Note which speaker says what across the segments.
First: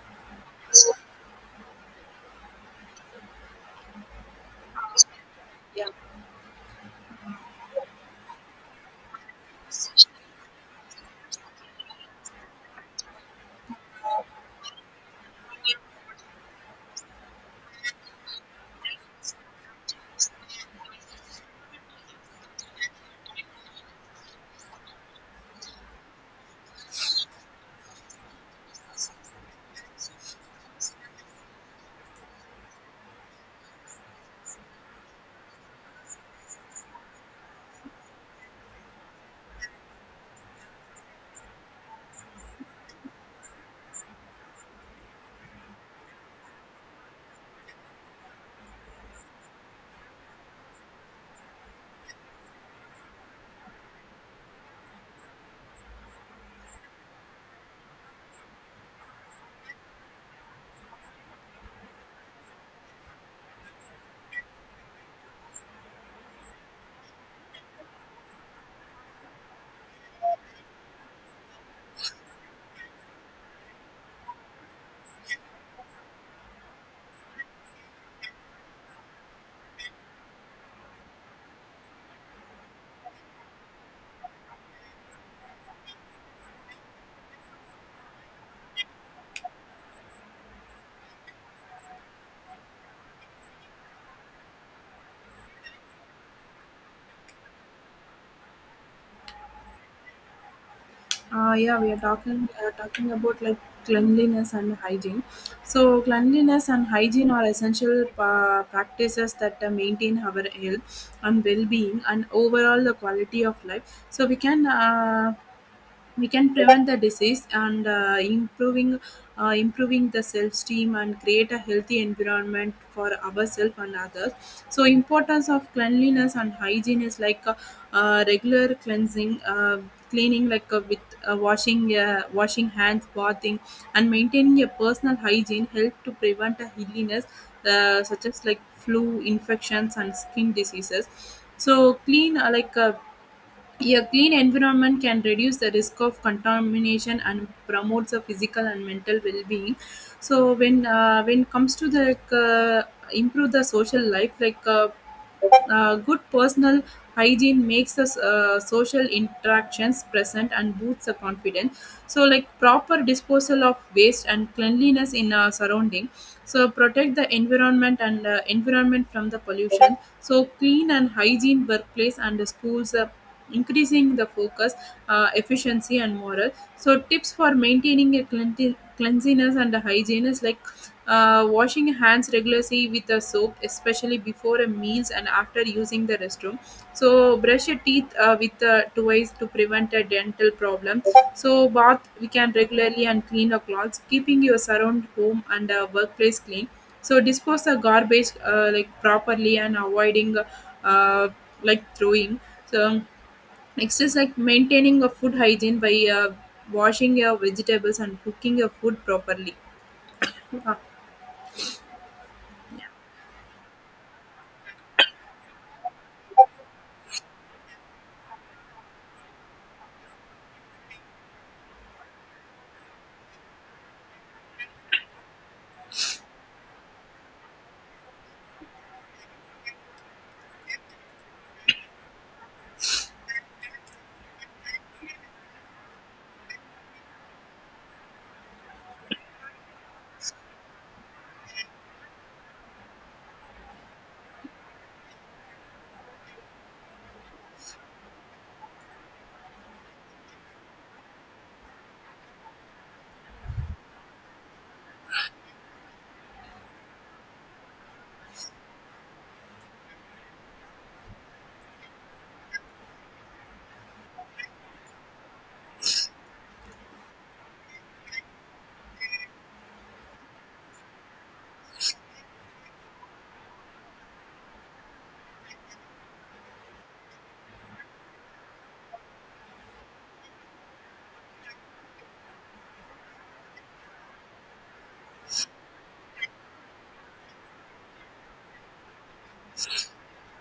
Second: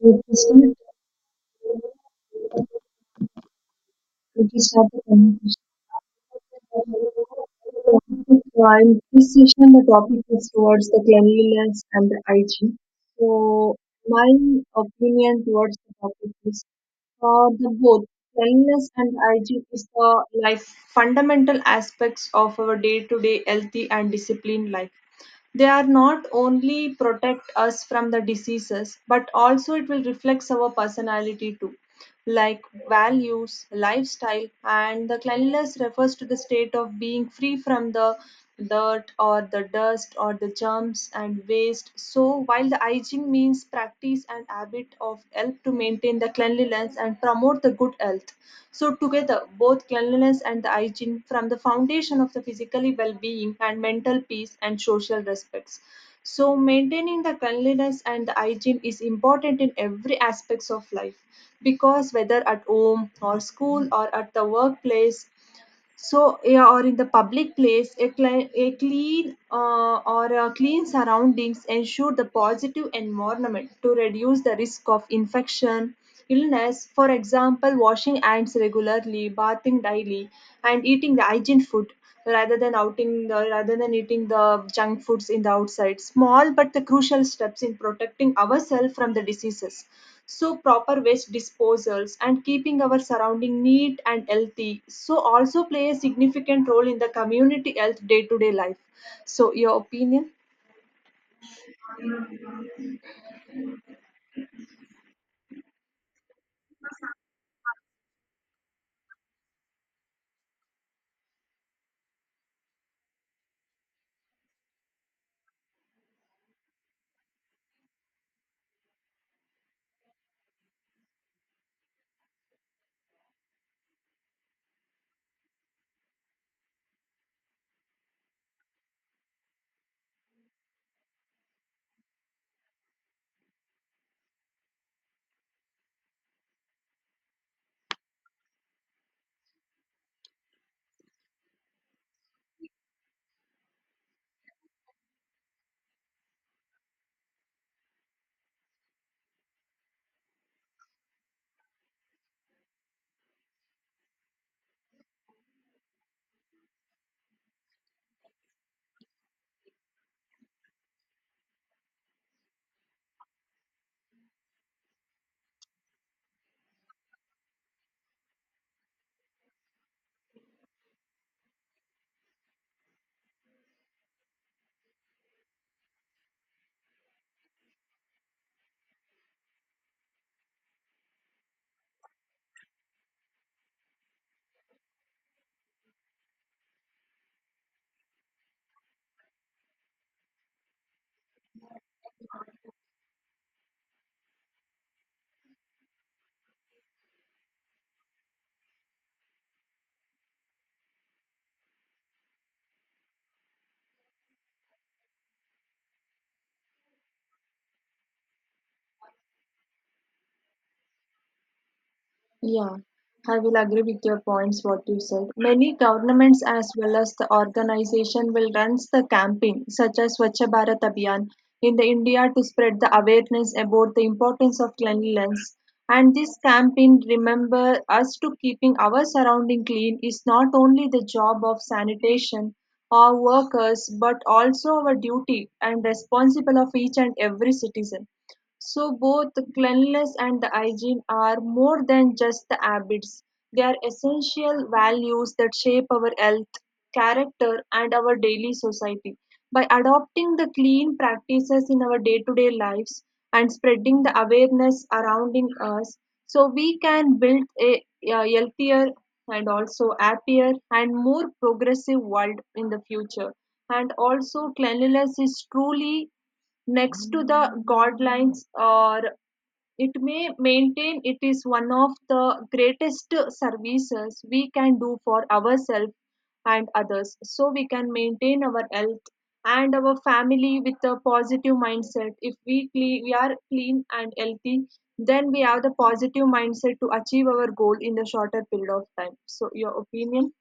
Speaker 1: With distinct critics of the conversation.
Speaker 2: Yeah,
Speaker 1: While this session, the topic is towards the cleanliness and the hygiene. So, my opinion towards the topic is the both cleanliness and hygiene is the life fundamental aspects of our day-to-day healthy and disciplined life. They are not only protect us from the diseases, but also it will reflect our personality too like values, lifestyle, and the cleanliness refers to the state of being free from the dirt or the dust or the germs and waste. So, while the hygiene means practice and habit of help to maintain the cleanliness and promote the good health. So, together, both cleanliness and the hygiene from the foundation of the physically well being and mental peace and social respects. So maintaining the cleanliness and the hygiene is important in every aspects of life because whether at home or school or at the workplace, so yeah, or in the public place a clean or a clean surroundings ensure the positive environment to reduce the risk of infection illness. For example, washing hands regularly, bathing daily, and eating the hygiene food rather than eating the junk foods in the outside, small but the crucial steps in protecting ourselves from the diseases. So proper waste disposals and keeping our surrounding neat and healthy so also play a significant role in the community health day to day life. So your opinion?
Speaker 2: yeah, we are talking talking about like cleanliness and hygiene. So cleanliness and hygiene are essential practices that maintain our health and well-being and overall the quality of life. So we can prevent the disease and improving the self esteem and create a healthy environment for ourselves and others. So importance of cleanliness and hygiene is like regular cleansing cleaning like with washing hands bathing and maintaining a personal hygiene help to prevent a illness such as like flu infections and skin diseases. So clean like a clean environment can reduce the risk of contamination and promotes the physical and mental well-being. So when it comes to the improve the social life, like good personal hygiene makes us social interactions present and boosts the confidence. So like proper disposal of waste and cleanliness in our surrounding. So protect the environment and environment from the pollution. So clean and hygiene workplace and the schools. Increasing the focus, efficiency, and moral. So tips for maintaining a cleanliness and hygiene is like washing hands regularly with a soap, especially before a meals and after using the restroom. So brush your teeth with twice to prevent a dental problem. So bath we can regularly and clean the clothes, keeping your surround home and workplace clean. So dispose the garbage like properly and avoiding uh, like throwing. So next is like maintaining a food hygiene by washing your vegetables and cooking your food properly. Uh,
Speaker 1: Yeah, I will agree with your points, what you said. Many governments as well as the organization will run the campaign such as Swachh Bharat Abhiyan in the India to spread the awareness about the importance of cleanliness. And this campaign, remember us to keeping our surrounding clean is not only the job of sanitation or workers, but also our duty and responsible of each and every citizen. So both the cleanliness and the hygiene are more than just the habits. They are essential values that shape our health, character, and our daily society. By adopting the clean practices in our day-to-day lives and spreading the awareness surrounding us, so we can build a healthier and also happier and more progressive world in the future. And also, cleanliness is truly next to the guidelines, or it may maintain, it is one of the greatest services we can do for ourselves and others, so we can maintain our health and our family with a positive mindset. If we are clean and healthy, then we have the positive mindset to achieve our goal in the shorter period of time. So your opinion?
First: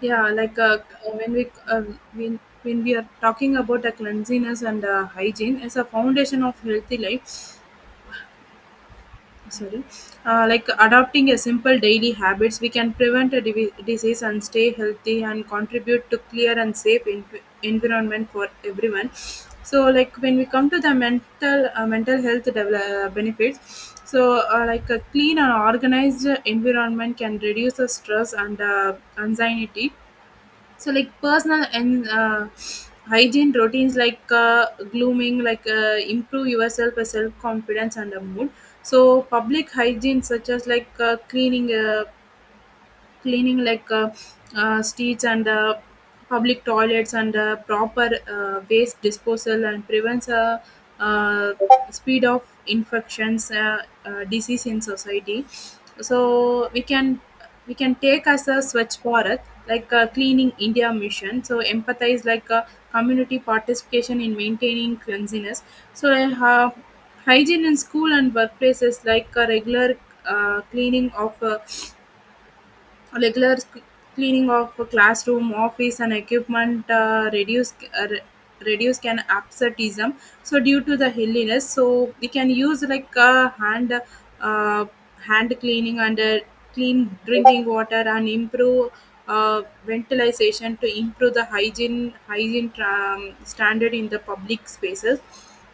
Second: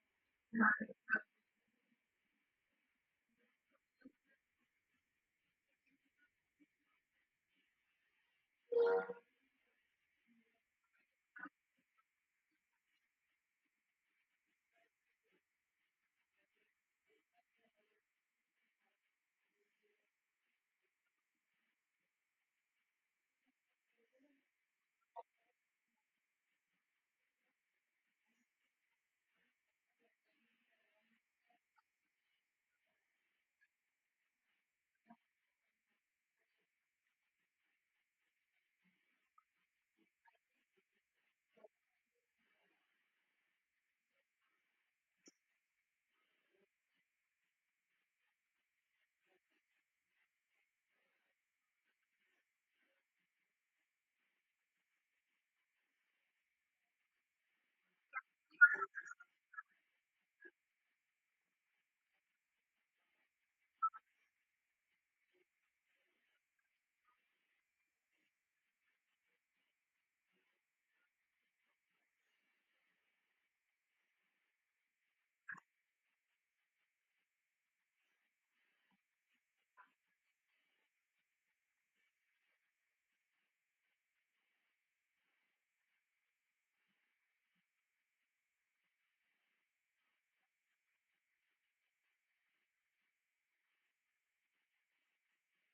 Speaker 2: yeah, like uh, when when we are talking about the cleanliness and hygiene as a foundation of healthy life. Sorry. Like adopting a simple daily habits we can prevent a disease and stay healthy and contribute to clear and safe environment for everyone. So like when we come to the mental mental health benefits. So like a clean and organized environment can reduce the stress and anxiety. So like personal and hygiene routines like glooming like improve yourself self confidence and a mood. So public hygiene such as like cleaning like streets and public toilets and proper waste disposal and prevents uh, speed of infections disease in society. So we can take as a Swachh Bharat like a cleaning India mission. So empathize like a community participation in maintaining cleanliness. So hygiene in school and workplaces like a regular uh, cleaning of uh, regular sc- cleaning of a classroom, office, and equipment reduce uh, re- reduce can absenteeism. So due to the hilliness, so we can use like uh, hand cleaning and clean drinking water and improve ventilation to improve the hygiene standard in the public spaces.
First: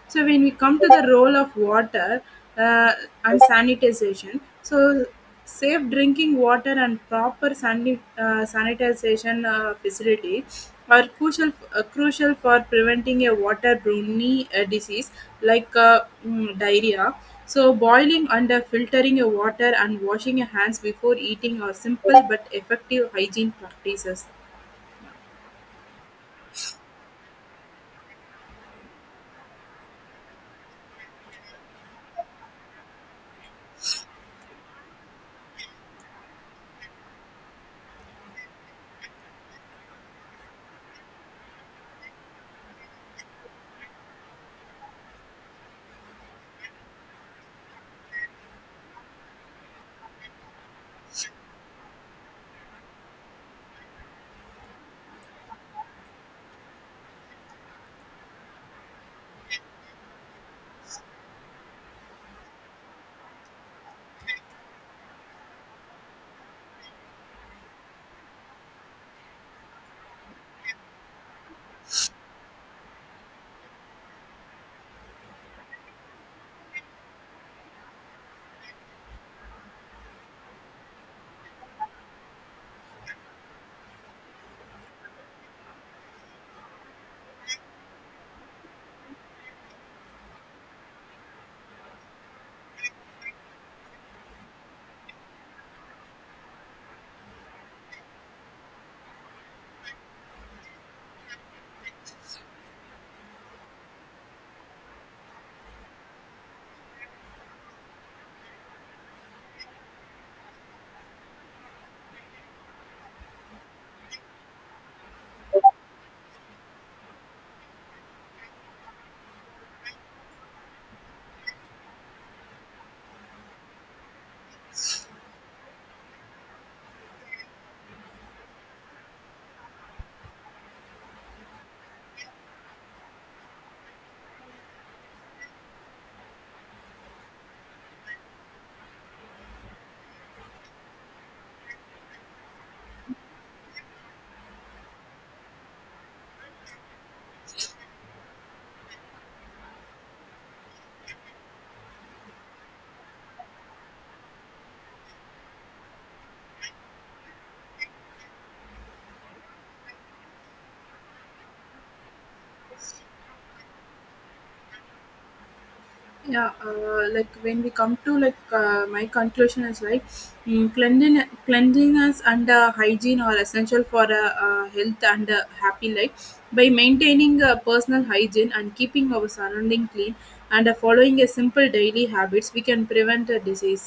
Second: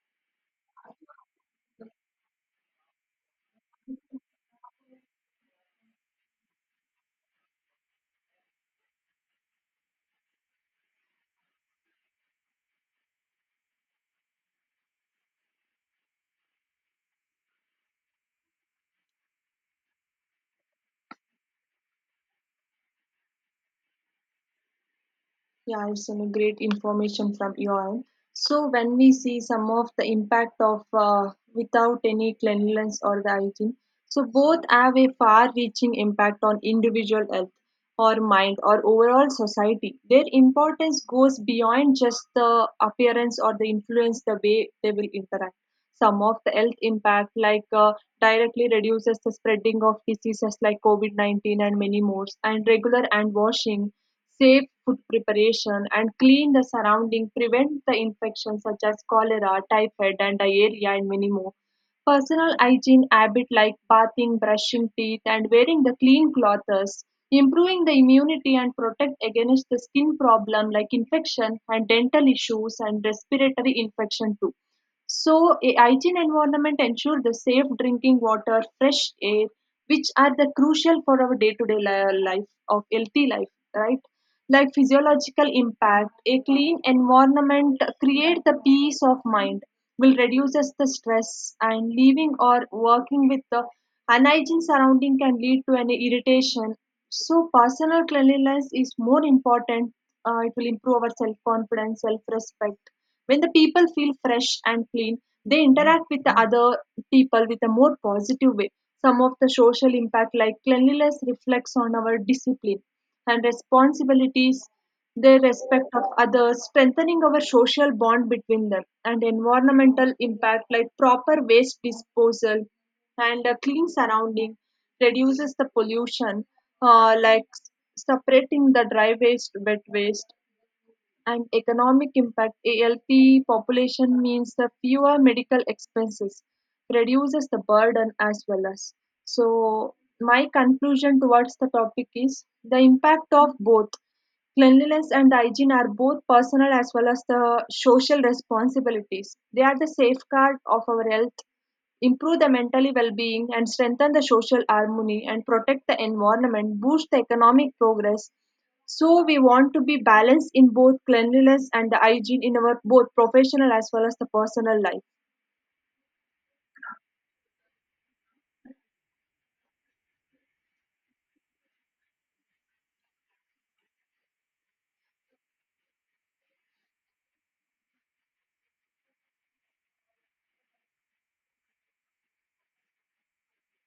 Speaker 2: So when we come to the role of water uh, and sanitization, so safe drinking water and proper sanitization facility are crucial for preventing a waterborne disease like diarrhea. So boiling and filtering your water and washing your hands before eating are simple but effective hygiene practices.
Speaker 1: Yeah, it's some great information from you all. So when we see some of the impact of without any cleanliness or the hygiene, so both have a far-reaching impact on individual health or mind or overall society. Their importance goes beyond just the appearance or the influence the way they will interact. Some of the health impact, like directly reduces the spreading of diseases like COVID-19 and many more, and regular hand washing, safe food preparation, and clean the surrounding prevent the infections such as cholera, typhoid, and diarrhea, and many more. Personal hygiene habit like bathing, brushing teeth, and wearing the clean clothes, improving the immunity and protect against the skin problem like infection and dental issues and respiratory infection too. So, a hygiene environment ensure the safe drinking water, fresh air, which are the crucial for our day-to-day life of healthy life, right? Like physiological impact, a clean environment creates the peace of mind, will reduces the stress, and living or working with the unhygiene surrounding can lead to an irritation. So personal cleanliness is more important. It will improve our self-confidence, self-respect. When the people feel fresh and clean, they interact with the other people with a more positive way. Some of the social impact, like cleanliness, reflects on our discipline and responsibilities, their respect of others, strengthening our social bond between them, and environmental impact like proper waste disposal and a clean surrounding reduces the pollution, like separating the dry waste, wet waste, and economic impact ALP population means the fewer medical expenses reduces the burden as well as. So my conclusion towards the topic is the impact of both cleanliness and hygiene are both personal as well as the social responsibilities. They are the safeguard of our health, improve the mentally well-being, and strengthen the social harmony and protect the environment, boost the economic progress. So we want to be balanced in both cleanliness and the hygiene in our both professional as well as the personal life.
Speaker 2: Yeah like When we come to like my conclusion is like cleanliness and hygiene are essential for a health and happy life. By maintaining a personal hygiene and keeping our surrounding clean and following a simple daily habits, we can prevent a disease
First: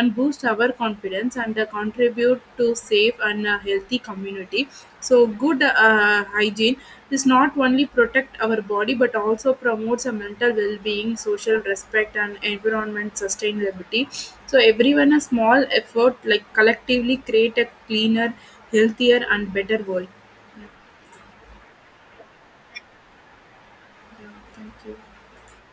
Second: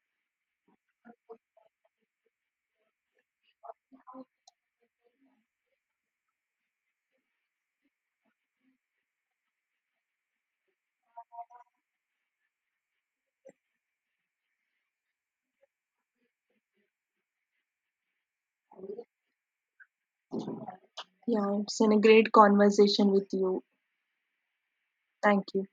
Speaker 2: and boost our confidence and contribute to safe and healthy community. So good hygiene is not only protect our body but also promotes a mental well-being, social respect and environment sustainability. So everyone a small effort like collectively create a cleaner, healthier and better world.
Speaker 1: Yeah, it's been a great conversation with you.
Speaker 2: Yeah, thank you.
Speaker 1: Thank you.